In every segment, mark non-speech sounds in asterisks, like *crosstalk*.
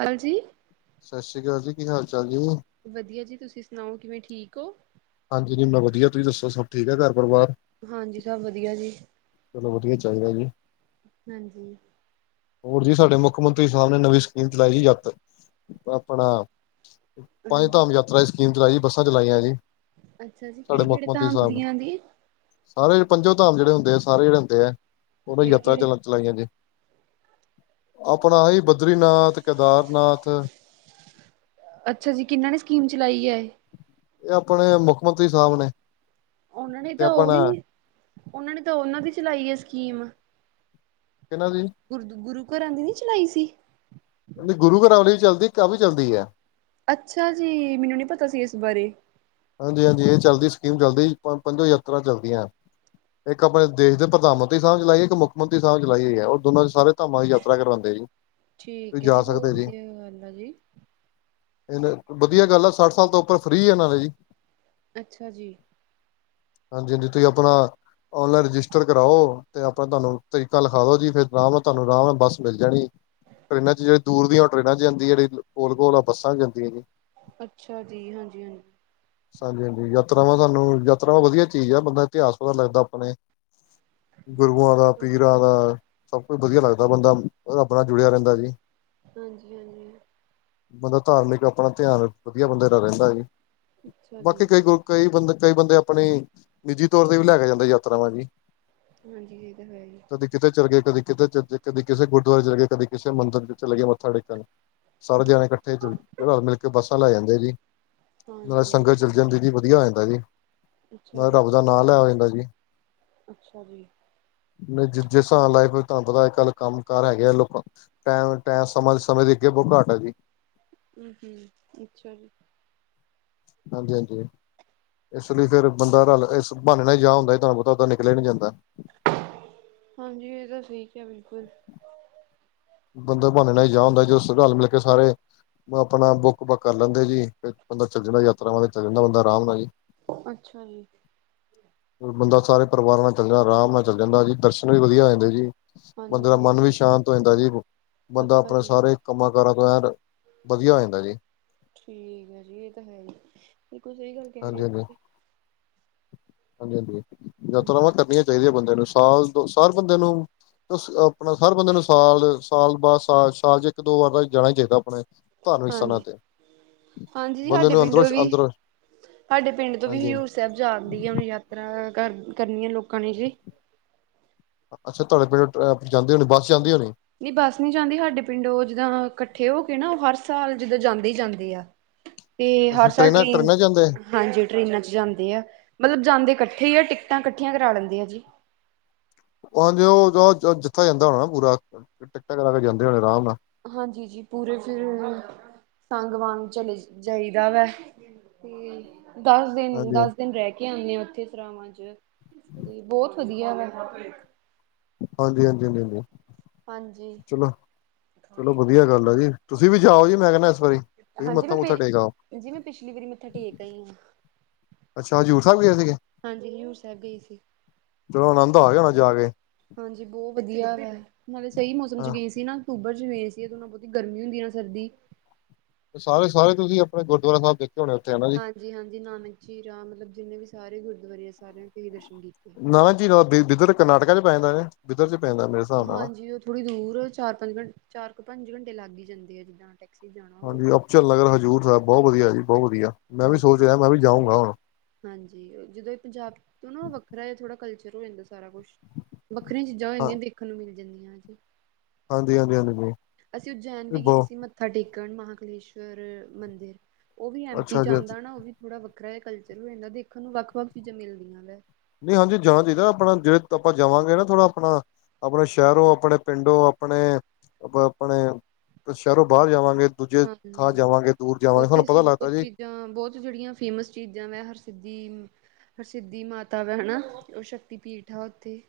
ਹਾਂਜੀ ਸਤਿ ਸ੍ਰੀ ਅਕਾਲ ਜੀ ਕੀ ਹਾਲ ਚਾਲ ਜੀ ਵਧੀਆ ਜੀ, ਤੁਸੀਂ ਸੁਣਾਓ ਕਿਵੇਂ ਠੀਕ ਹੋ? ਹਾਂਜੀ ਜੀ ਮੈਂ ਵਧੀਆ, ਤੁਸੀਂ ਦੱਸੋ ਸਭ ਠੀਕ ਹੈ ਘਰ ਪਰਿਵਾਰ? ਹਾਂਜੀ ਸਭ ਵਧੀਆ ਜੀ। ਚਲੋ ਵਧੀਆ ਚਾਹੀਦਾ ਜੀ। ਹਾਂਜੀ ਹੋਰ ਜੀ, ਸਾਡੇ ਮੁੱਖ ਮੰਤਰੀ ਸਾਹਿਬ ਨੇ ਨਵੀਂ ਸਕੀਮ ਚਲਾਈ ਜੀ ਆਪਣਾ ਪੰਜ ਹਾਂਜੀ ਧਾਮ ਯਾਤਰਾ ਦੀ ਸਕੀਮ ਚਲਾਈ ਜੀ, ਬੱਸਾਂ ਚਲਾਈਆਂ ਜੀ। ਅੱਛਾ ਜੀ, ਸਾਡੇ ਕਿਹੜੇ ਮੁੱਖ ਕਿਹੜੇ ਮੰਤਰੀ ਧਾਮ ਸਾਹਿਬ ਨੇ ਦੀਆਂ ਜੀ? ਸਾਰੇ ਪੰਜੋ ਧਾਮ ਜਿਹੜੇ ਹੁੰਦੇ ਆ ਸਾਰੇ ਜਿਹੜੇ ਹੁੰਦੇ ਆ, ਉਹਨਾਂ ਕਿਹੜੇ ਯਾਤਰਾ ਕਿਹੜੇ ਚੱਲਣ ਚਲਾਈਆਂ ਜੀ, ਆਪਣਾ ਇਹੀ ਬਦਰੀਨਾਥ, ਕੇਦਾਰਨਾਥ ਅੱਛਾ ਜੀ, ਕਿਹਨਾਂ ਨੇ ਸਕੀਮ ਚਲਾਈ ਐ ਇਹ? ਇਹ ਆਪਣੇ ਮੁੱਖ ਮੰਤਰੀ ਸਾਹਿਬ ਨੇ। ਉਹਨਾਂ ਨੇ ਤੇ ਤਾਂ ਉਹ ਆਪਣਾ ਵਾਲੀ, ਉਹਨਾਂ ਨੇ ਤਾਂ ਉਹਨਾਂ ਦੀ ਚਲਾਈ ਆ ਸਕੀਮ ਕਹਿੰਨਾ ਦੀ। ਗੁਰਦ ਗੁਰੂ ਘਰਾਂ ਦੀ ਨੀ ਚਲਾਈ ਸੀ। ਗੁਰੂ ਘਰਾਂ ਵਾਲੀ ਚੱਲਦੀ ਏ, ਇਕ ਐ ਵੀ ਚੱਲਦੀ ਏ। ਅੱਛਾ ਜੀ ਮੈਨੂੰ ਨਹੀਂ ਪਤਾ ਸੀ ਇਸ ਬਾਰੇ। ਹਾਂਜੀ ਹਾਂਜੀ ਇਹ ਚੱਲਦੀ ਸਕੀਮ ਚੱਲਦੀ ਪੰਜੋ ਯਾਤਰਾ ਚੱਲਦੀਆਂ। ਇੱਕ ਆਪਣੇ ਦੇਸ਼ ਦੇ ਪ੍ਰਧਾਨ ਮੰਤਰੀ ਸਾਹਿਬ ਚਲਾਈਏ ਇੱਕ ਮੁੱਖ ਮੰਤਰੀ ਸਾਹਿਬ ਚਲਾਈਏ ਰਿਹਾ ਦੋਨਾਂ ਸਾਰੇ ਧਾਮਾਂ ਦੀ ਯਾਤਰਾ ਕਰਵਾਉਂਦੇ ਜੀ। ਤੁਸੀਂ ਠੀਕ ਹੈ ਜਾ ਜੀ, ਬਹੁਤ ਸਕਦੇ ਵਧੀਆ ਗੱਲ ਆ ਜੀ। ਇਹ ਵਧੀਆ ਗੱਲ ਆ, ਸੱਠ ਸਾਲ ਤੋਂ ਉੱਪਰ ਫ੍ਰੀ ਆ ਨਾਲੇ ਜੀ। ਅੱਛਾ ਜੀ। ਹਾਂਜੀ ਹਾਂਜੀ, ਤੁਸੀਂ ਆਪਣਾ ਔਨਲਾਈਨ ਰਜਿਸਟਰ ਕਰਾਓ ਤੇ ਆਪਣਾ ਤੁਹਾਨੂੰ ਤਰੀਕਾ ਲਿਖਾ ਦੋ ਜੀ, ਫਿਰ ਆਰਾਮ ਤੁਹਾਨੂੰ ਆਰਾਮ ਨਾਲ ਬੱਸ ਮਿਲ ਜਾਣੀ। ਟਰੇਨਾਂ ਜਿਹੜੇ ਦੂਰ ਦੀਆਂ ਉਹ ਟਰੇਨਾਂ ਚ ਜਾਂਦੀਆਂ ਨੇ, ਕੋਲ ਕੋਲ ਵਾ ਬੱਸਾਂ ਚ ਜਾਂਦੀਆਂ ਜੀ। ਅੱਛਾ ਜੀ ਹਾਂਜੀ ਹਾਂਜੀ। ਹਾਂਜੀ ਹਾਂਜੀ, ਯਾਤਰਾਵਾਂ ਤੁਹਾਨੂੰ ਯਾਤਰਾਵਾਂ ਵਧੀਆ ਚੀਜ਼ ਆ, ਬੰਦਾ ਇਤਿਹਾਸ ਪਤਾ ਲੱਗਦਾ ਆਪਣੇ ਗੁਰੂਆਂ ਦਾ, ਪੀਰਾਂ ਹਾਂਜੀ ਦਾ ਸਭ ਕੁਝ ਵਧੀਆ ਲੱਗਦਾ, ਬੰਦਾ ਰੱਬ ਨਾਲ ਜੁੜਿਆ ਰਹਿੰਦਾ ਜੀ। ਹਾਂਜੀ ਹਾਂਜੀ। ਬੰਦਾ ਧਾਰਮਿਕ ਆਪਣਾ ਧਿਆਨ ਵਧੀਆ ਬੰਦੇ ਦਾ ਰਹਿੰਦਾ ਸੀ। ਅੱਛਾ ਬਾਕੀ ਜੀ ਕਈ ਗ ਕਈ ਬੰ ਕਈ ਬੰਦੇ ਆਪਣੀ ਨਿੱਜੀ ਤੌਰ ਤੇ ਵੀ ਲੈ ਕੇ ਜਾਂਦੇ ਯਾਤਰਾਵਾਂ ਜੀ। ਹਾਂਜੀ ਇਹ ਤਾਂ ਹੈ ਹੀ ਐ। ਕਦੀ ਕਿਤੇ ਚਲੇ ਗਏ, ਕਦੀ ਕਿਤੇ ਕਦੀ ਕਿਸੇ ਗੁਰਦੁਆਰੇ ਚਲੇ ਗਏ, ਕਦੀ ਕਿਸੇ ਮੰਦਿਰ ਵਿੱਚ ਚਲੇ ਗਏ ਮੱਥਾ ਟੇਕਣ। ਸਾਰੇ ਜਾਣੇ ਇਕੱਠੇ ਚ ਰਲ ਮਿਲ ਕੇ ਬੱਸਾਂ ਲੈ ਜਾਂਦੇ ਜੀ। ਹਾਂਜੀ। ਹਾਂਜੀ ਵਧੀਆ ਹੋ ਜਾਂਦਾ ਜੀ, ਅੱਛਾ ਨਾਲੇ ਜੀ ਰੱਬ ਦਾ ਨਾਂ ਲੈ ਹੋ ਜਾਂਦਾ ਜੀ। ਅੱਛਾ ਜੀ। ਨਹੀਂ ਜਿਸਤਰ੍ਹਾਂ ਲਾਈਫ ਤੁਹਾਨੂੰ ਪਤਾ ਅੱਜ ਕੱਲ੍ਹ ਕੰਮ ਕਾਰ ਹੈਗੇ ਆ ਲੋਕਾਂ ਟੈਮ ਟ ਸਮਾਂ ਸਮੇਂ ਦੇ ਅੱਗੇ ਬਹੁ ਘਾਟ ਆ ਜੀ। ਹੂ ਹੂ ਅੱਛਾ ਜੀ। ਹਾਂਜੀ ਹਾਂਜੀ। ਇਸ ਲਈ ਫਿਰ ਬੰਦਾ ਰਲ ਇਸ ਬਹਾਨੇ ਨਾਲ ਹੀ ਜਾ ਹੁੰਦਾ, ਤੁਹਾਨੂੰ ਪਤਾ ਓਦਾਂ ਨਿਕਲਿਆ ਨੀ ਜਾਂਦਾ। ਹਾਂਜੀ ਇਹ ਤਾਂ ਠੀਕ ਐ ਬਿਲਕੁਲ। ਬੰਦਾ ਬਹਾਾਨੇ ਨਾਲ ਹੀ ਜਾ ਹੁੰਦਾ ਏ ਜਦੋਂ ਰਲ ਮਿਲ ਕੇ ਸਾਰੇ ਆਪਣਾ ਬੁੱਕ ਬੁੱਕ ਕਰ ਲੈਂਦੇ ਜੀ ਫੇਰ ਬੰਦਾ ਚੱਲ ਜਾਂਦਾ ਯਾਤਰਾਵਾਂ ਤੇ ਚੱਲ ਜਾਂਦਾ ਬੰਦਾ ਆਰਾਮ ਨਾਲ ਜੀ। ਅੱਛਾ ਜੀ। ਬੰਦਾ ਸਾਰੇ ਪਰਿਵਾਰ ਨਾਲ ਚੱਲ ਜਾਂਦਾ ਆਰਾਮ ਨਾਲ ਚੱਲ ਜਾਂਦਾ ਜੀ ਦਰਸ਼ਨ ਵੀ ਵਧੀਆ ਹੋ ਜਾਂਦੇ ਜੀ। ਹਾਂਜੀ ਬੰਦੇ ਦਾ ਹਾਂਜੀ ਇਹ ਮਨ ਤਾਂ ਵੀ ਹੈ। ਸ਼ਾਂਤ ਹੋ ਜਾਂਦਾ ਜੀ। ਬੰਦਾ ਅੱਛਾ ਆਪਣੇ ਜੀ ਸਾਰੇ ਕੰਮਾਂ ਕਾਰਾਂ ਤੋਂ ਐਨ ਵਧੀਆ ਹੋ ਜਾਂਦਾ ਜੀ। ਠੀਕ ਹੈ ਜੀ ਇਹ ਤਾਂ ਹੈ ਹੀ ਬਿਲਕੁਲ ਸਹੀ ਗੱਲ ਕਹਿ ਰਹੇ ਹਾਂਜੀ ਹੋ ਹਾਂਜੀ ਤੁਸੀ। ਹਾਂਜੀ ਹਾਂਜੀ ਯਾਤਰਾਵਾ ਤੁਸੀਂ। ਕਰਨੀਆ ਚਾਹੀਦੀ ਹੈ ਬੰਦੇ ਨੂੰ ਸਾਲ ਹਰ ਬੰਦੇ ਨੂੰ ਆਪਣਾ ਹਰ ਬੰਦੇ ਨੂੰ ਸਾਲ ਸਾਲ ਬਾ ਸਾਲ ਸਾਲ ਚ ਇੱਕ ਦੋ ਵਾਰ ਜਾਣਾ ਹੀ ਚਾਹੀਦਾ ਆਪਣੇ ਧਾਰਮਿਕ ਸਥਾਨਾਂ ਹਾਂਜੀ ਤੇ। ਹਾਂਜੀ ਜੀ ਬੰਦੇ ਸਾਡੇ ਨੂੰ ਪਿੰਡ ਅੰਦਰੋਂ ਵੀ ਅੰਦਰ ਸਾਡੇ ਪਿੰਡ ਤੋਂ ਵੀ ਹਾਂਜੀ ਹਜ਼ੂਰ ਸਾਹਿਬ ਜਾਣ ਦੀ ਆ ਉਹਨੂੰ ਯਾਤ। ਤ੍ਹਾਂ ਕਰਨੀ ਆ ਲੋਕਾਂ ਨੇ ਜੀ ਅੱਛਾ ਤੁਹਾਡੇ ਪਿੰਡ ਜਾਂਦੀ ਹੋਣੀ ਬੱਸ ਜਾਂਦੀ ਹੋਣੀ ਨਹੀਂ ਬਸ ਨੀ ਜਾਂਦੀ ਸਾਡੇ ਪਿੰਡ ਉਹ ਜਿੱਦਾਂ ਇਕੱਠੇ ਹੋ ਕੇ ਨਾ ਉਹ ਹਰ ਸਾਲ ਜਿੱਦਾਂ ਜਾਂਦੇ ਹੀ ਜਾਂਦੇ ਆ। ਤੇ ਅੱਛਾ ਹਰ ਸਾਲ ਟ੍ਰੇਨਾਂ ਟ੍ਰੇਨ ਟ੍ਰੇਨਾਂ ਚ ਜਾਂਦੇ ਹਾਂਜੀ ਟ੍ਰਰੇਨਾਂ ਚ ਜਾਂਦੇ ਆ ਮਤਲਬ ਜਾਂਦੇ ਇਕੱਠੇ ਆ ਟਿਕਟਾਂ ਇਕੱਠੀਆਂ ਕਰਾ ਲੈਂਦੇ ਆ ਜੀ। ਉਹ ਹਾਂਜੀ ਉਹਦੋ ਜਥਾ ਜਾਂਦਾ ਹੋਣਾ ਨਾ ਪੂਰਾ ਟਿਕਟਾਂ ਕਰਾ ਕੇ ਜਾਂਦੇ ਹੋਣੇ ਆਰਾਮ ਨਾਲ। ਹਾਂਜੀ ਜੀ ਪੂਰੇ ਫਿਰ ਤੰਗ ਵਾਂਗ ਚਲੇ ਜਾਈਦਾ ਵਾ ਤੇ ਦਸ ਦਿਨ ਹਾਂਜੀ ਦਸ ਦਿਨ ਰਹਿ ਕੇ ਆਉਂਦੇ ਆ ਉੱਥੇ ਸਰਾਵਾਂ ਚ ਤੇ ਬਹੁਤ ਵਧੀਆ ਵ ਹਾਂਜੀ ਹਾਂਜੀ ਹਾਂਜੀ ਹਾਂਜੀ ਹਾਂਜੀ ਚਲੋ ਚਲੋ ਵਧੀਆ ਗੱਲ ਆ ਜੀ। ਤੁਸੀਂ ਵੀ ਜਾਓ ਜੀ ਮੈਂ ਕਹਿੰਦਾ ਇਸ ਵਾਰੀ ਤੁਸੀਂ ਹਾਂਜੀ ਮੈਂ ਮੱਥਾ ਮੁੱਥਾ ਟੇਕ ਆਓ ਪੇਾਂਜੀ ਮੈਂ ਪਿਛਲੀ ਵਾਰੀ ਮੱਥਾ ਟੇਕ ਆਈ ਹਾਂ। ਅੱਛਾ ਹਜ਼ੂਰ ਸਾਹਿਬ ਗਏ ਸੀਗੇ ਹਾਂਜੀ ਹਜ਼ੂਰ ਸਾਹਿਬ ਗਏ ਸੀ। ਚਲੋ ਆਨੰਦ ਆ ਗਿਆ ਹੁਣਾ ਜਾ ਕੇ। ਹਾਂਜੀ ਬਹੁਤ ਵਧੀਆ ਵਾ ਨਾਲੇ ਸਹੀ ਮੌਸਮ ਚ ਹਾਂ ਗਏ ਸੀ ਨਾ। ਅਕਤੂਬਰ ਚ ਗਏ ਸੀ ਓਦੋਂ ਨਾ ਬਹੁਤੀ ਗਰਮੀ ਹੁੰਦੀ ਨਾ ਸਰਦੀ। ਸਾਰੇ ਸਾਰੇ ਤੁਸੀਂ ਆਪਣੇ ਗੁਰਦੁਆਰਾ ਸਾਹਿਬ ਦੇੇਖੇ ਹੋਣੇ ਉੱਥੇ ਹੈਨਾ ਜੀ। ਜੀ ਹਾਂਜੀ ਨਾਨਕ ਜੀ ਰਾਮ ਮਤਲਬ ਜਿੰਨੇ ਵੀ ਸਾਰੇ ਗੁਰਦੁਆਰੇ ਆ ਸਾਰਿਆਂ ਦੇ ਦਰਸ਼ਨ ਕੀਤੇ। ਨਾਨਕ ਜੀਰਾ ਬਿੱਧਰ ਕਰਨਾਟਕਾ ਚ ਪੈਂ ਜਾਂਦਾ ਨੇ ਬਿੱਧਰ ਚ ਪੈਂਦਾ। ਹਿਸਾਬ ਨਾਲ ਨਾ ਹਾਂਜੀ ਉਹ ਥੋੜ੍ਹੀ ਦੂਰ ਚਾਰ ਪੰਜ ਘੰਟ ਚਾਰ ਕੁ ਪੰਜ ਘੰਟੇ ਲੱਗ ਹੀ ਜਾਂਦੇ ਆ ਜਿੱਦਾਂ ਟੈਕ। ਹਾਂਜੀ ਅਪਚਲ ਨਗਰ ਹਜ਼ੂਰ ਸਾਹਿਬ ਬਹੁਤ ਵਧੀਆ ਜੀ ਬਹੁਤ ਵਧੀਆ ਮੈਂ ਵੀ ਸੋਚ ਹਾਂਜੀ ਰਿਹਾ ਮੈਂ ਵੀ ਜਾਊਂਗਾ ਹੁਣ। ਹਾਂਜੀ ਜਦੋਂ ਇਹ ਪੰਜਾਬ ਤੋਂ ਨਾ ਵੱਖਰਾ ਜਾਂ ਥੋੜਾ ਕਲਚਰ ਹੋ ਜਾਂਦਾ ਸੀ। ਸਾਰਾ ਕੁੱਛ ਵੱਖਰੀਆਂ ਚੀਜ਼ਾਂ ਹੋ ਹਾਂ ਜਾਂਦੀਆਂ ਦੇਖਣ ਨੂੰ ਮਿਲ ਜਾਂਦੀਆਂ ਜੀ। ਹਾਂਜੀ ਹਾਂਜੀ ਹਾਂਜੀ। ਅਸੀਂ ਉਜੈਨ ਵੀ ਗਏ ਬਹੁ ਸੀ ਮੱਥਾ ਟੇਕਣ ਮਹਾਂਕਲੇਸ਼ਵਰ ਮੰਦਿਰ। ਉਹ ਵੀ ਐੱਮ ਪੀ ਅੱਛਾ ਚ ਜੀ ਅੱਛਾ ਆਂਦਾ ਨਾ ਉਹ ਵੀ ਥੋੜ੍ਹਾ ਵੱਖਰਾ ਹੈ ਕਲਚਰ ਹੋ ਇਹ ਨਾ ਦੇਖਣ ਨੂੰ ਵੱਖ ਵੱਖ ਚੀਜ਼ਾਂ ਮਿਲਦੀਆਂ ਵਾ। ਨਹੀਂ ਹਾਂਜੀ ਜਾਣਾ ਚਾਹੀਦਾ ਆਪਣਾ ਜਿਹੜੇ ਆਪਾਂ ਜਾਵਾਂਗੇ ਨਾ ਥੋੜ੍ਹਾ ਆਪਣਾ। ਆਪਣੇ ਸ਼ਹਿਰੋਂ ਆਪਣੇ ਪਿੰਡੋ ਆਪਣੇ ਆਪਣੇ ਸ਼ਹਿਰੋਂ ਬਾਹਰ ਜਾਵਾਂਗੇ। ਦੂਜੇ ਥਾਂ ਹਾਂਜੀ ਜਾਵਾਂਗੇ ਦੂਰ ਜਾਵਾਂਗੇ ਸਾਨੂੰ ਪਤਾ ਲੱਗਦਾ ਜੀ। ਜਾਂ ਬਹੁਤ ਜਿਹੜੀਆਂ ਫੇਮਸ ਚੀਜ਼ਾਂ ਹਰਸਿਧੀ। ਹਰਸਿੱਧੀ ਮਾਤਾ ਹੈਨਾ ਉਹ ਸ਼ਕਤੀ ਪੀਠ ਹੈ ਉੱਥੇ।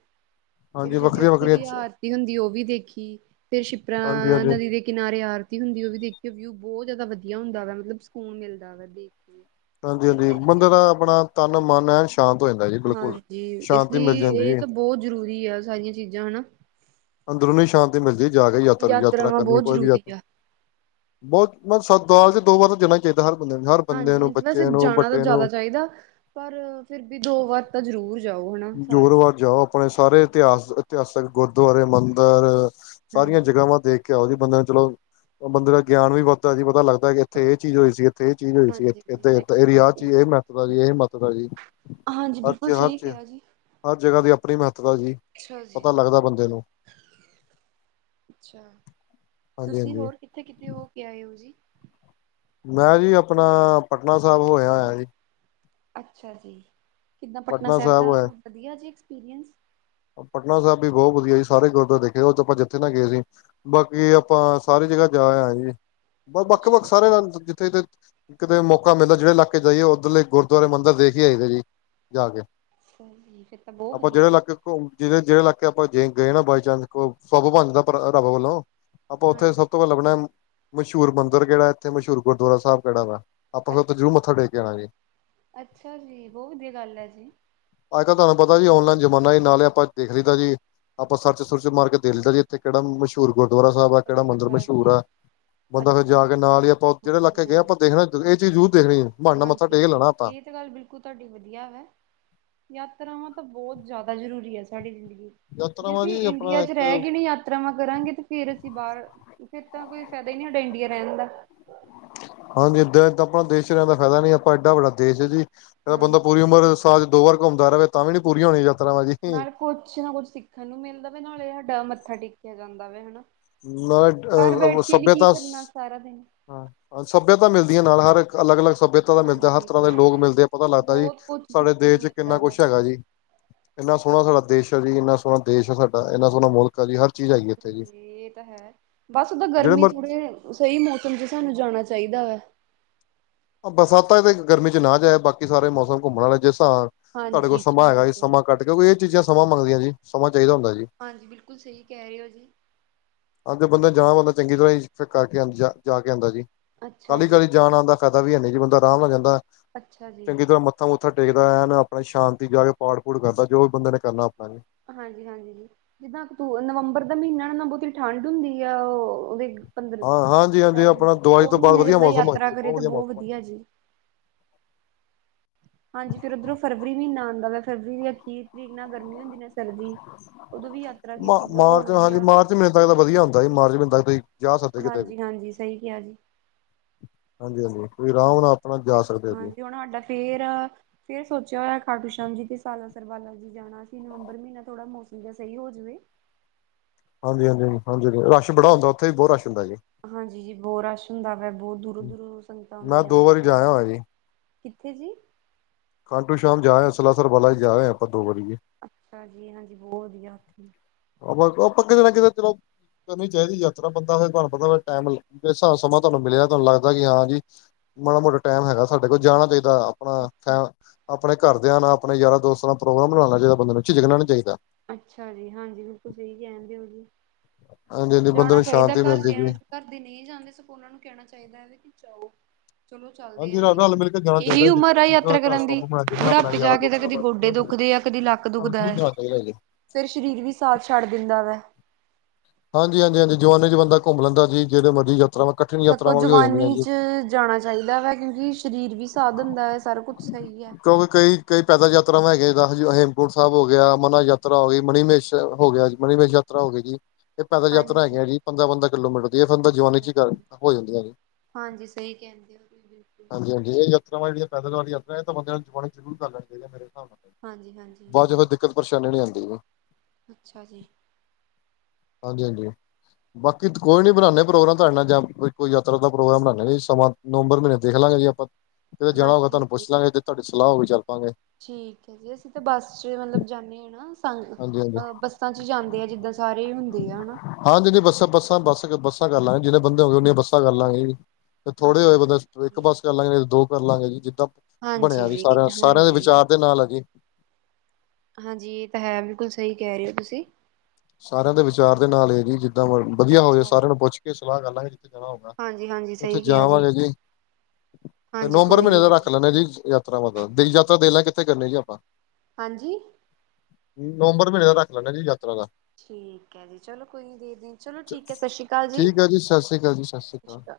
ਫ ਹਾਂਜੀ ਜਿੱਦ ਵੱਖਰੀਆਂ ਉੱਥੇ ਵੱਖਰੀਆਂ ਵੀ ਆਰਤੀ ਹੁੰਦੀ ਉਹ ਵੀ ਦੇਖੀ ਫੇਰ ਹਾਂਜੀ ਸਿੱਪਰਾਂ ਹਾਂਜੀ ਨਦੀ ਦੇਖੀ। ਕਿਨਾਰੇ ਆਰਤੀ ਹੁੰਦੀ ਉਹ ਵੀ ਦੇਖੀ ਵਿਊ ਬਹੁਤ ਜ਼ਿਆਦਾ ਵਧੀਆ ਹੁੰਦਾ ਵਾ ਮਤਲਬ ਸਕੂਨ ਮਿਲਦਾ ਵ ਦੇਖ ਕੇ। ਹਾਂਜੀ ਇਹ ਹਾਂਜੀ ਸਾਰੀ ਬੰਦੇ ਦਾ ਚੀਜ਼ਾਂ ਆਪਣਾ ਤਨ ਮਨ ਹੈ ਸ਼ਾਂਤ ਹੋ ਜਾਂਦਾ ਜੀ ਬਿਲਕੁਲ ਹਾਂਜੀ ਇਸ ਸ਼ਾਂਤੀ ਲਈ ਮਿਲ ਜਾਂਦੀ ਇਹ ਜੀ। ਤਾਂ ਬਹੁਤ ਜ਼ਰੂਰੀ ਆ ਸਾਰੀਆਂ ਚੀਜ਼ਾਂ ਹੈਨਾ। ਅੰਦਰੂਨੀ ਸ਼ਾਂਤੀ ਮਿਲਦੀ ਜਾ ਕੇ ਯਾਤ ਯਾਤਰਾ ਯਾਤਰਾਵਾਂ ਕਰਨੀ ਬਹੁਤ ਕੋਈ ਵੀ ਜ਼ਰੂਰੀ ਯਤ। ਆ ਬਹੁਤ ਮ ਸਰਦਾਰ ਚ ਦੋ ਵਾਰ ਤਾਂ ਜਾਣਾ ਹਰ ਬੰਦੇ ਨੂ ਹਰ ਬੰਦੇ ਹਾਂਜੀ ਨੂੰ ਹਾਂਜੀ ਵੈਸੇ ਬੱਚੇ ਨੂੰ ਜਾਣਾ ਤਾਂ ਵੱਡੇ ਨੂੰ ਜ਼ਿਆਦਾ ਚਾਹੀਦਾ ਪਰ ਫਿਰ ਵੀ ਦੋ ਵਾਰ ਤਾਂ ਜ਼ਰੂਰ ਜਾਓ ਹਨਾ ਸਾਲ ਜ਼ੋਰਵਾਰ ਜਾਓ ਆਪਣੇ ਸਾਰੇ ਇਤਿਹਾਸ ਇਤਿਹਾਸਕ ਗੁਰਦੁਆਰੇ ਮੰਦਿਰ ਸਾਰੀਆਂ ਹਾਂਜੀ ਜਗ੍ਹਾਵਾਂ ਦੇਖ ਜਾਓ ਜੀ ਉਹ ਬੰਦੇ ਨੂੰ ਚਲੋ ਬੰਦੇ ਦਾ ਗਿਆਨ ਵੀ ਬਹੁਤ ਇੱਦਾਂ ਦੀ ਪਤਾ ਲੱਗਦਾ ਇੱਥੇ ਇਹ ਚੀਜ਼ ਹੋਈ ਸੀ ਇੱਥੇ ਇਹ ਚੀਜ਼ ਹੋਈ ਸੀ ਹਾਂਜੀ ਜੀ ਇਏ ਸਹੀ ਏਰੀ ਆਹ ਚ ਇਹ ਮੈਂ ਮਹਤਤਾ ਜੀ ਇਹ ਮਹੱਤਵਤਾ ਜੀ ਹਾਂਜੀ ਹਰ ਬਿਲਕੁਲ ਚੀ ਹਰ ਸਹੀ ਚ ਕਿਹਾ ਜੀ ਹਰ ਜਗ੍ਹਾ ਦੀ ਆਪਣੀ ਮਹੱਤਵਤਾ ਜੀ ਅੱਛਾ ਜੀ ਪਤਾ ਲੱਗਦਾ ਬੰਦਾ ਅੱਛਾ ਹਾਂਜੀ ਤੁਸੀਂ ਹਾਂਜੀ ਹੋਰ ਕਿੱਥੇ ਕਿੱਥੇ ਹੋ ਕੇ ਆਏ ਹੋ ਜੀ। ਮੈਂ ਜੀ ਆਪਣਾ ਪਟਨਾ ਸਾਹਿਬ ਹੋਇਆ ਹੋਇਆ ਜੀ ਅੱਛਾ ਜੀ, ਪਟਨਾ ਸਾਹਿਬ ਹੋਇਆ। ਵਧੀਆ ਜੀ ਐਕਸਪੀਰੀਅੰਸ। ਪਟਨਾ ਸਾਹਿਬ ਵੀ ਬਹੁਤ ਵਧੀਆ ਜੀ ਸਾਰੇ ਗੁਰੂਦੁਆਰੇ ਦੇਖੇ ਉਹ ਤਾਂ ਆਪਾਂ ਜਿੱਥੇ ਨਾਲ ਗਏ ਸੀ। ਬਾਕੀ ਆਪਾਂ ਸਾਰੀ ਜਗ੍ਹਾ ਜਾ ਆਏ ਜੀ ਵੱਖ ਵੱਖ ਅੱਛਾ, ਸਾਰੇ ਜਿੱਥੇ ਜਿੱਥੇ ਕਿਤੇ ਮੌਕਾ ਮਿਲਦਾ ਜਿਹੜੇ ਇਲਾਕੇ ਜਾਈਏ ਉੱਧਰਲੇ ਗੁਰੂਦੁਆਰੇ ਮੰਦਿਰ ਦੇਖ ਹੀ ਆਈਦੇ ਜੀ ਜਾ ਕੇ। ਫਿਰ ਤਾਂ ਬਹੁੱਤ ਆਪਾਂ ਜਿਹੜੇ ਵਧੀਆ ਇਲਾਕੇ ਜਿਹੜੇ ਇਲਾਕੇ ਆਪਾਂ ਜੇ ਗਏ ਨਾ ਬਾਈ ਚਾਂਸ ਸੱਬ ਬਣਜਾਂਦਾਂ ਰੱਬ ਵੱਲੋਂ। ਆਪਾਂ ਉੱਥੇ ਹਾਂਜੀ। ਸਭ ਤੋਂ ਪਹਿਲਾਂ ਲੱਭਣਾ ਮਸ਼ਹੂਰ ਮੰਦਿਰ ਕਿਹੜਾ ਇੱਥੇ ਮਸ਼ਹੂਰ ਗੁਰੂਦੁਆਰਾ ਸਾਹਿਬ ਕਿਹੜਾ ਵਾ ਆਪਾਂ ਅ ਫਿਰ ਉਥੇ ਜ਼ਰੂਰ ਮੱਥਾ ਟੇਕ ਆਵਾਂਗੇ। ਅੱਛਾ ਜੀ, ਬਹੁਤ ਵਧੀਆ ਗੱਲ ਹੈ ਜੀ। ਅੱਜ ਕੱਲ ਤੁਹਾਨੂੰ ਪਤਾ ੳਨਲਾਈਨ ਜ਼ਮਾਨਾ ਹੇ। ਨਾਲੇ ਆਪਾਂ ਦੇਖ ਲਤਾ ਜੀ ਆਪਾਂ ਸਰਚ ਸੁਰਚ ਮਾਰ ਕੇ ਦੇਖ ਲਿਤਾ ਜੀ ਇੱਥੇ ਕਿਹੜਾ ਮਸ਼ਹੂਰ ਗੁਰੂਦੁਆਰਾ ਸਾਹਿਬ ਆ ਕਿਹੜਾ ਮੰਦਿਰ ਅੱਛਾ ਮਸ਼ਹੂਰ ਜੀ, ਆ। ਬੰਦਾ ਅੱਛਾ ਫਿਰ ਜਾ ਕੇ ਨਾਲ ਹੀ ਆਪਾਂ ਜਿਹੜੇ ਹਾਂਜੀ, ਇਲਾਕੇ ਗਏ ਆਪਾਂ ਹਾਂਜੀ, ਦੇਖਣਾ ਇਹ ਚੀਜ਼ ਜ਼ਰੂਰ ਦੇਖਣੀ ਬਹਾਨੇਂ ਨਾਲ ਮੱਥਾ ਟੇਕ ਹਾਂਜੀ ਲੈਣਾ ਆਪਾਂ ਇਹ ਗੱਲ ਬਿਲਕੁੱਲ ਤੁਹਾਡੀ ਵਧੀਆ ਵਾ ਹੈ। ਯਾਤਰਾਵਾਂ ਤਾਂ ਬਹੁਤ ਜ਼ਿਆਦਾ ਜ਼ਰੂਰੀ ਹੈ ਸਾਡੀ ਜ਼ਿੰਦਗੀ ਜੇ ਯਾਤਰਾਵਾਂ ਅਸੀਂ ਜੀ ਇੰਡੀਆ ਆਪਣਾ ਚ ਰਹਿ ਇੱਕ ਗਏ ਨੇ ਯਾਤਰਾਵਾਂ ਕਰਾਂਗੇ ਤੇ ਫੇਰ ਅਸੀਂ ਬਾਹਰ ਫੇਿਰ ਤਾਂ ਕੋਈ ਫਾਇਦਾ ਹੀ ਨਹੀਂ ਇੰਡੀਆਂ ਰਹਿਣ ਦਾ ਹਾਂਜੀ ਇਏਦਾਂ ਇਏਦ ਆਪ ਦੇਸ਼ ਰਹਿਣ ਦਾ ਫਾਇਦਾ ਨੀ ਆਪਾਂ ਏਡਾ ਵੱਡਾ ਦੇਸ਼ ਹੈ ਜੀ ਇਹਦਾ ਬੰਦਾ ਪੂਰੀ ਹਾਂਜੀ। ਉਮਰ ਸਾਲ ਚ ਦੋ ਵਾਰ ਘੁੰਮਦਾ ਰਹੇਵੇ ਤਾਂ ਵੀ ਨੀ ਪੂਰੀ ਹੋਣੀ ਯਾਤਰਾ ਵਾਜੀ ਕੁੱਛ ਨਾ ਕੁੱਛ ਸਿੱਖਣ ਨੂੰ ਮਿਲਦਾ ਵ ਨਾਲੇ ਸਾਡਾ ਮੱਥਾ ਟੇਕਿਆ ਜਾਂਦਾਂ ਵਾ ਹਨਾ। ਨਾਲ ਘਰ ਅ ਬੈਠ ਕੇ ਵੀ ਕੀ ਸੱਭਿਅਤਾ ਕਰਨਾ ਸਾਰਾ ਦਿਨ। ਹਾਂ ਸੱਭਿਅਤਾ ਮਿਲਦੀਆਂ ਨਾਲ ਹਰ ਅਲੱਗ ਅਲੱਗ ਸੱਭਿਅਤਾ ਪਤਾਂ ਮਿਲਦਾ ਹਰ ਹਾਂਜੀ। ਤਰ੍ਹਾਂ ਦੇ ਲੋਕ ਮਿਲਦੇ ਆ ਪਤਾ ਲੱਗਦਾ ਜੀ ਬਹੁਤ ਕੁਛ ਸਾਡੇ ਸਿੱਖਣ ਦੇਸ਼ ਨੂੰ ਚ ਕਿੰਨਾ ਮਿਲਦਾ ਵਾ। ਕੁੱਛ ਹੈਗਾ ਜੀ। ਇੰਨਾ ਸੋਹਣਾ ਸਾਡਾ ਦੇਸ਼ ਆ ਜੀ ਇੰਨਾ ਸੋਹਣਾ ਦੇਸ਼ ਆ ਸਾਡਾ ਇੰਨਾ ਸੋਹਣਾ ਮੁਲਕ ਹੈ ਜੀ ਹਰ ਚੀਜ਼ ਹੈਗੀ ਹਾਂ ਇੱਥੇ ਜੀ ਇਹ ਤਾਂ ਹੈ ਬਸ ਉਦਾਂ ਜਿਹੜੇ ਗਰਮੀਂ ਮਰ ਥੋੜ੍ਹੇ ਸਹੀ ਮੌਸਂਮ ਚੱ ਸਾਨੂੰ ਜਾਣਾਂ ਚਾਹੀਦਾ ਵ ਬਰਸਾਤਾਂ ਇਹ ਤੇ ਗਰਮੀਂ ਚੱ ਨਾ ਜਾਇਉਂ ਬਾਕੀ ਸਾਰੇ ਮੌਸਂਮ ਘੁੰਮਣ ਵਾਲੇ ਜਿਸ ਤਰਾਂ ਤੁਹਾਡੇ ਕੋਲ ਹਾਂਜੀ ਸਮਾਂ ਹੈਗਾ ਜੀ ਠੀਕ ਹੈ ਸਮਾਂ ਕੱਟ ਕਿਉਂਕਿ ਇਹ ਚੀਜ਼ਾਂ ਸਮਾਂ ਮੰਗਦੀਆਂ ਜੀ ਸਮਾਂ ਚਾਹੀਦਾ ਹੁੰਦਾ ਜੀ। ਹਾਂਜੀ ਬਿਲਕੁੱਲ ਸਹੀ ਕਹਿ ਰਹੇ ਹੋ ਜੀ। ਹਾਂਜੀ ਬੰਦਾ ਜਾਣਾ ਬੰਦਾ ਚੰਗੀ ਤਰ੍ਹਾਂ ਹੀ ਫਿਰ ਕਰਕੇ ਜਾਕੇ ਆਉਂਦਾ ਜੀ। ਅੱਛਾ ਕਾਹਲੀ ਜੀ ਕਾਹਲੀ ਜਾਣ ਆਉਣ ਦਾ ਫਾਇਦਾ ਵੀ ਹੈ ਨਹੀਂ ਜੀ ਬੰਦਾ ਆਰਾਮ ਨਾਲ ਜਾਂਦਾ ਅੱਛਾ ਜੀ ਚੰਗੀ ਤਰ੍ਹਾਂ ਮੱਥਾ ਮੱਥਾ ਟੇਕ ਆਇਆ ਆਪਣੇ ਸ਼ਾਂਤੀ ਜਾ ਕੇ ਪਾਠ ਪੂਠ ਕਰਦਾ ਜੋ ਵੀ ਬੰਦੇ ਨੇ ਕਰਨਾ ਆਪਣਾ ਹਾਂਜੀ ਹਾਂਜੀ ਜੀ ਜਿੱਦਾਂ ਅਕਤੂਬਰ ਨਵੰਬਰ ਦਾ ਮਹੀਨਾ ਨਾ ਬਹੁਤੀ ਠੰਡ ਹੁੰਦੀ ਆ ਉਹ ਉਹਦੇ ਸਤਬੰਰ ਹਾਂ ਹਾਂਜੀ ਹਾਂਜੀ ਸਟਾਰਟਿੰਗ ਆਪਣਾ ਚ ਦੀਵਾਲੀ ਉਹ ਤੋਂ ਬਾਅਦ ਮਹੀਨੇ ਚ ਵਧੀਆ ਬੰਦਾ ਮੌਸਮ ਹੋ ਜਾਂਦਾ ਯਾਤਰਾ ਜੀ, ਕਰੇ ਤਾਂ ਬਹੁਤ ਮੌਸਮ ਹੋ ਵਧੀਆ ਜਾਂਦਾ ਜੀ। ਹਾਂਜੀ ਫਿਰ ਉਧਰੋਂ ਫਰਵਰੀ ਮਹੀਨਾ ਆਉਂਦਾ ਵਾ ਫਰਵਰੀ ਦੀ ਅੱਖੀ ਤਰੀਕ ਨਾਲ ਗਰਮੀਂ ਹੁੰਦੀ ਨਾ। ਸਰਦੀ ਉਦੋਂ ਵੀ ਯਾਤਰਾ ਕੀਤੀ ਮਾ ਬਹੁਤ ਮਾਰਚ ਹਾਂਜੀ ਵਧੀਆ। ਮਾਰਚ ਮਹੀਨੇ ਤੱਕ ਤਾਂ ਵਧੀਆ ਹੁੰਦਾ ਸੀ ਮਾਰਚ ਮਹੀਨੇ ਤੱਕ ਤੁਸੀਂ ਜਾ ਸਕਦੇ ਕਿਤੇ ਵੀ ਹਾਂਜੀ ਹਾਂਜੀ ਸਹੀ ਕਿਹਾ ਜੀ ਹਾਂਜੀ ਹਾਂਜੀ ਕੋਈ ਆਰਾਂਮ ਨਾਲ ਆਪਣਾ ਜਾ ਸਕਦੇ। ਹੋ ਜੀ ਹਾਂਜੀ ਹੁਣ ਸਾਡਾ ਫਿਰ ਫਿਰ ਸੋਚਿਆ ਹੋਇਆ ਖਾਟੂ ਸ਼ਾਮ ਜੀ ਤੇ ਸਾਲਾ ਸਰ ਬਾਲਾ ਜੀ ਜਾਣਾ। ਅਸੀਂ ਨਵੰਬਰ ਮਹੀਨਾ ਥੋੜਾ ਮੌਸਂਮ ਜਾ ਸਹੀ ਹੋ ਜਾਵੇ। ਹਾਂਜੀ ਹਾਂਜੀ ਹਾਂਜੀ ਹਾਂਜੀ ਰਸ਼ ਬੜਾ ਹੁੰਦੈ ਉਥੇ ਬਹੁਤ ਰਸ਼ ਹੁੰਦਾ ਜੇ। ਹਾਂਜੀ ਜੀ ਬਹੁਤ ਰਸ਼ ਹੁੰਦਾ ਵੈ ਬਹੁਤ ਦੂਰੋਂ ਦੂਰੋਂ ਸੰਗਤਾਂ ਮੈਂ ਆਂਦੀਆਂ ਦੋ ਵਾਰੀ ਜਾ ਵੇ ਆਇਆ ਹੋਇਆ ਜੀ ਕਿੱਥੇ ਜੀ ਖਾਟੂ ਸ਼ਾਮ ਜਾਏ ਸਲਾਸਰ ਬਾਲਾ ਜੀ ਜਾ ਆਏ ਆਪਾਂ ਦੋ ਵਾਰੀ ਅੱਛਾ ਜੀ ਹਾਂਜੀ ਬੋ ਵਧੀਆ। ਉਹ ਉਹ ਪੱਕਾ ਕਿ *unintelligible* ਕਰਨੀ ਚਾਹੀਦੀ ਯਾਤਰਾ ਬੰਦਾ ਫਿਰ ਤੁਹਾਨੂੰ ਪਤਾ ਟੈਮ ਜਿਸ ਹਿਸਾਬ ਸਮਾਂ ਤੁਹਾਨੂੰ ਮਿਲਿਆ ਤੁਹਾਨੂੰ ਲੱਗਦਾ ਕਿ ਹਾਂ ਜੀ ਮਾੜਾ ਮੋਟਾ ਟੈਮ ਹੈਗਾ ਸਾਡੇ ਕੋਲ ਜਾਣਾ ਚਾਹੀਦੈ ਆਪਾਂ ਆਪਣਾ ਆਪਣੇ ਘਰਦਿਆਂ ਨਾਲ ਆਪਣੇ ਯਾਰਾਂ ਦੋਸਤਾਂ ਨਾਲ ਪ੍ਰੋਗਰਾਮ ਬਣਾਣਾ ਚਾਹੀਦਾ ਬੰਦੇ ਨੂੰ ਝਿਜਕਣਾ ਨੀ ਚਾਹੀਦਾ ਅੱਛਾ ਜੀ। ਹਾਂਜੀ। ਬਿਲਕੁਲ ਸਹੀ ਕਹਿਣ ਦੇਓ ਜੀ। ਹਾਂਜੀ ਹਾਂਜੀ ਬੰਦੇ ਜਾਣਾ ਨੂੰ ਚਾਹੀਦੈ ਸ਼ਾਂਤੀ ਮਿਲਦੀ ਘਰਦਿਆਂ ਜੀ ਨੂੰ ਘਰ ਦੇ ਨਹੀਂ ਜਾਂਦੇ ਸਗੋਂ ਉਹਨਾਂ ਨੂੰ ਕਹਿਣਾ ਚਾਹੀਦੈ ਕਿ ਜਾਓ। ਚਲੋ ਚੱਲਦੇ ਹਾਂਜੀ ਆ ਵੀ। ਰਲ ਮਿਲ ਕੇ ਜਾਣਾ ਇਹੀ ਚਾਹੀਦਾ ਜਿਸ ਉਮਰ ਆ ਤਰ੍ਹਾਂ ਯਾਤਰਾ ਤੁਹਾਡਾ ਕਰਨ ਸਵੱਬ ਦੀ ਬਣਿਆ ਜਿਹਨਾਂ ਨਾਲ ਬਣਿਆ ਬੁਢਾਪੇ ਜਾ ਯਾਰਾਂ ਕੇ ਤਾਂ ਦੋਸਤਾਂ ਕਦੀ ਗੋਡੇ ਨਾਲ ਦੁ ਬਣਿਆ ਦੁਖਦੇ ਆ ਕਦੇ ਲੱਕ ਤੁਹਾਨੂੰ ਦੁਖਦਾ ਜ਼ਰੂਰ ਹੈ। ਜਾਣਾ ਚਾਹੀਦਾ ਜੀ। ਫੇਰ ਸਰੀਰ ਵੀ ਸਾਥ ਛੱਡ ਦਿੰਦਾ ਵੈ। ਹਾਂਜੀ, ਹਾਂਜੀ। ਹਾਂਜੀ। ਜਵਾਨੀ ਚ ਬੰਦਾ ਘੁੰਮ ਲੈਂਦਾ ਜਿਹੜੀ ਮਰਜ਼ੀ ਯਾਤਰਾ। ਸਗੋਂ ਜਵਾਨੀ ਚ ਜਾਣਾ ਚਾਹੀਦਾ ਵੈ ਕਿਉਂਕਿ ਸਰੀਰ ਵੀ ਸਾਥ ਦਿੰਦਾ ਹੈ। ਸਾਰਾ ਕੁਛ ਸਹੀ ਹੈ। ਕਿਉਂਕਿ ਕਈ ਕਈ ਪੈਦਲ ਯਾਤਾਰਾਵਾ ਹੈਗੀਆਂ ਜਿੱਦਾਂ ਹ ਹੇਮਕੁੰਟ ਸਾਹਿਬ ਹੋ ਗਿਆ। ਅਮਰਨਾਥ ਯਾਤਰਾ ਹੋ ਗਈ। ਮਨੀ ਮਮੇਸ਼ ਹੋ ਗਿਆ। ਮਨੀਮੇਸ਼ ਯਾਤਰਾ ਹੋਗੇ ਜੀ। ਇਹ ਪੈਦਲ ਯਾਤਰਾ ਹਾਂਜੀ ਹੈਗੀਆਂ ਜੀ। ਪੰਦਰਾਂ ਪੰਦਰਾਂ ਕਿਲੋਮੀਟਰ ਦੀਆਂ। ਫਿਰ ਜਵਾਨੀ ਅੱਛਾ ਚ ਹੀ ਕਰ ਜੀ ਹੋ ਜਾਂਦੀਆਂ ਜੇ। ਹਾਂਜੀ ਸਹੀ ਕਹਿੰਦੇ ਹੋ ਬਿਲਕੁਲ। ਹਾਂਜੀ, ਹਾਂਜੀ। ਜਿਹੜੀਆਂ ਪੈਦਲ ਆਲੀ ਯਾਤਰਾ ਹੈ ਇਹ ਤੇ ਬੰਦਿਆ ਨੂੰ ਜਵਾਨੀ ਚ ਜ਼ਰੂਰ ਕਰ ਲੈਣੀ ਚਾਹੀਦੀਆਂ ਮੇਰੇ ਹਿਸਾਬ ਨਾਲ ਹਾਂਜੀ ਹਾਂਜੀ ਬਾਦ ਚ ਦਿੱਕਤ ਪਰੇਸ਼ਾਨੀ ਨਹੀਂ ਆਂਦੀ। ਅੱਛਾ ਜੀ। ਹਾਂਜੀ, ਹਾਂਜੀ। ਬਾਕੀ ਕੋਈ ਨੀ ਬਨਾਨੇ ਆਂ ਪ੍ਰੋਗਰਾਮ ਤੁਹਾਡੇ ਨਾਲ ਜਾਂਣ ਦਾ ਕੋਈ ਯਾਤਰਾ ਦਾ ਪ੍ਰੋਗਰਾਮ ਬਨਾਨੇ ਸਮਾਂ ਨਵੰਬਰ ਮਹੀਨੇ ਦੇਖ ਲਾਂਗੇ ਜੇ ਆਪਾਂ ਕਿਤੇ ਜਾਣਾ ਹੋਵੇਗਾ ਹਾਂਜੀ ਤੁਹਾਨੂੰ ਪੁੱਛ ਹਾਂਜੀ ਲਾਂਗਾਂ ਜੇ ਤੁਹਾਡੀ ਸਲਾਹ ਹੋਈ ਚੱਲ ਪਾਂਗੇ ਠੀਕ ਹੈ ਜੀ। ਅਸੀਂ ਤਾਂ ਬੱਸ ਚ ਮਤਲਬ ਜਾਂਦੇ ਹਾਂ ਨਾ। ਹਾਂਜੀ ਹਾਂਜੀ ਅਹ ਬੱਸਾਂ ਚ ਜਾਂਦੇ ਆ ਜਿੱਦਾਂ ਸਾਰੇ ਹੁੰਦੇ ਆ। ਹਨਾ। ਹਾਂਜੀ। ਬੱਸਾਂ ਬੱਸਾਂ ਬੱਸ ਬੱਸਾਂ ਕਰ ਲਾਂਗੇ ਜਿੰਨੇ ਬੰਦੇ ਹੋਗੇ ਉਨੀਆਂ ਬੱਸਾਂ ਕਰ ਲਾਂਗੇ ਜੀ। ਤੇ ਥੋੜੇ ਹਾਂਜੀ ਹੋਏ ਬੰਦੇ ਇੱਕ ਹਾਂਜੀ ਬੱਸ ਕਰ ਲਾਂਗੇ ਨਹੀਂ ਤੇ ਦੋ ਕਰ ਲਾਂਗੇ ਜੀ। ਜਿੱਦਾਂ ਹਾਂਜੀ ਬਣਿਆ ਜੀ ਸਾਰਿਆਂ ਸਾਰਿਆਂ ਦੇ ਹਾਂਜੀ ਵਿਚਾਰ। ਦੇ ਨਾਲ ਹੈ ਜੀ। ਹਾਂਜੀ। ਇਹ ਤਾਂ ਹੈ ਬਿਲਕੁਲ ਸਹੀ ਕਹਿ ਰਹੇ ਹੋ ਤੁਸੀਂ। ਸਾਰਿਆਂ ਦੇ ਵਿਚਾਰ ਦੇ ਨਾਲ ਇਹ ਜੀ ਜਿੱਦਾਂ ਵਧੀਆ ਹੋ ਜਾ ਅੱਛਾ ਜੀ ਸਾਰਿਆਂ ਨੂੰ ਪੁੱਛ ਕੇ ਸਲਾਹ ਕਰ ਲਾਂਗੇ। ਜਾਣਾ ਹੋਨਾ। ਹਾਂਜੀ ਹਾਂਜੀ ਉੱਥੇ ਸਹੀ ਕਿਹਾ ਜਾਵਾਂਗੇ ਜੀ। ਫੇਰ ਹਾਂਜੀ ਨਵੰਬਰ ਕੋਈ ਮਹੀਨੇ ਨੀ ਦਾ ਜੀ ਰੱਖ ਲੈਂਨੇ ਹਾਂ ਜੀ ਯਾਤਰਾ ਦਾ। ਤੀਰਥ ਯਾਤਰਾ ਦੇਖ ਲੈ ਕਿੱਥੇ ਕਰਨੀੇ ਜੀ ਆਪਾਂ। ਹਾਂਜੀ। ਨੋਬਰ ਮਹੀਨੇ ਦਾ ਰੱਖ ਲੈਣੇ ਆ ਜੀ ਯਾਤਰਾ ਦਾ। ਠੀਕ ਹੈ ਜੀ। ਚਲੋ ਕੋਈ ਨ ਦੇਖਦੇ। ਚਲੋ ਠੀਕ ਹੈ ਸਤਿ ਸ਼੍ਰੀ ਅਕਾਲ ਜੀ। ਸਤਿ ਸ਼੍ਰੀ ਅਕਾਲ।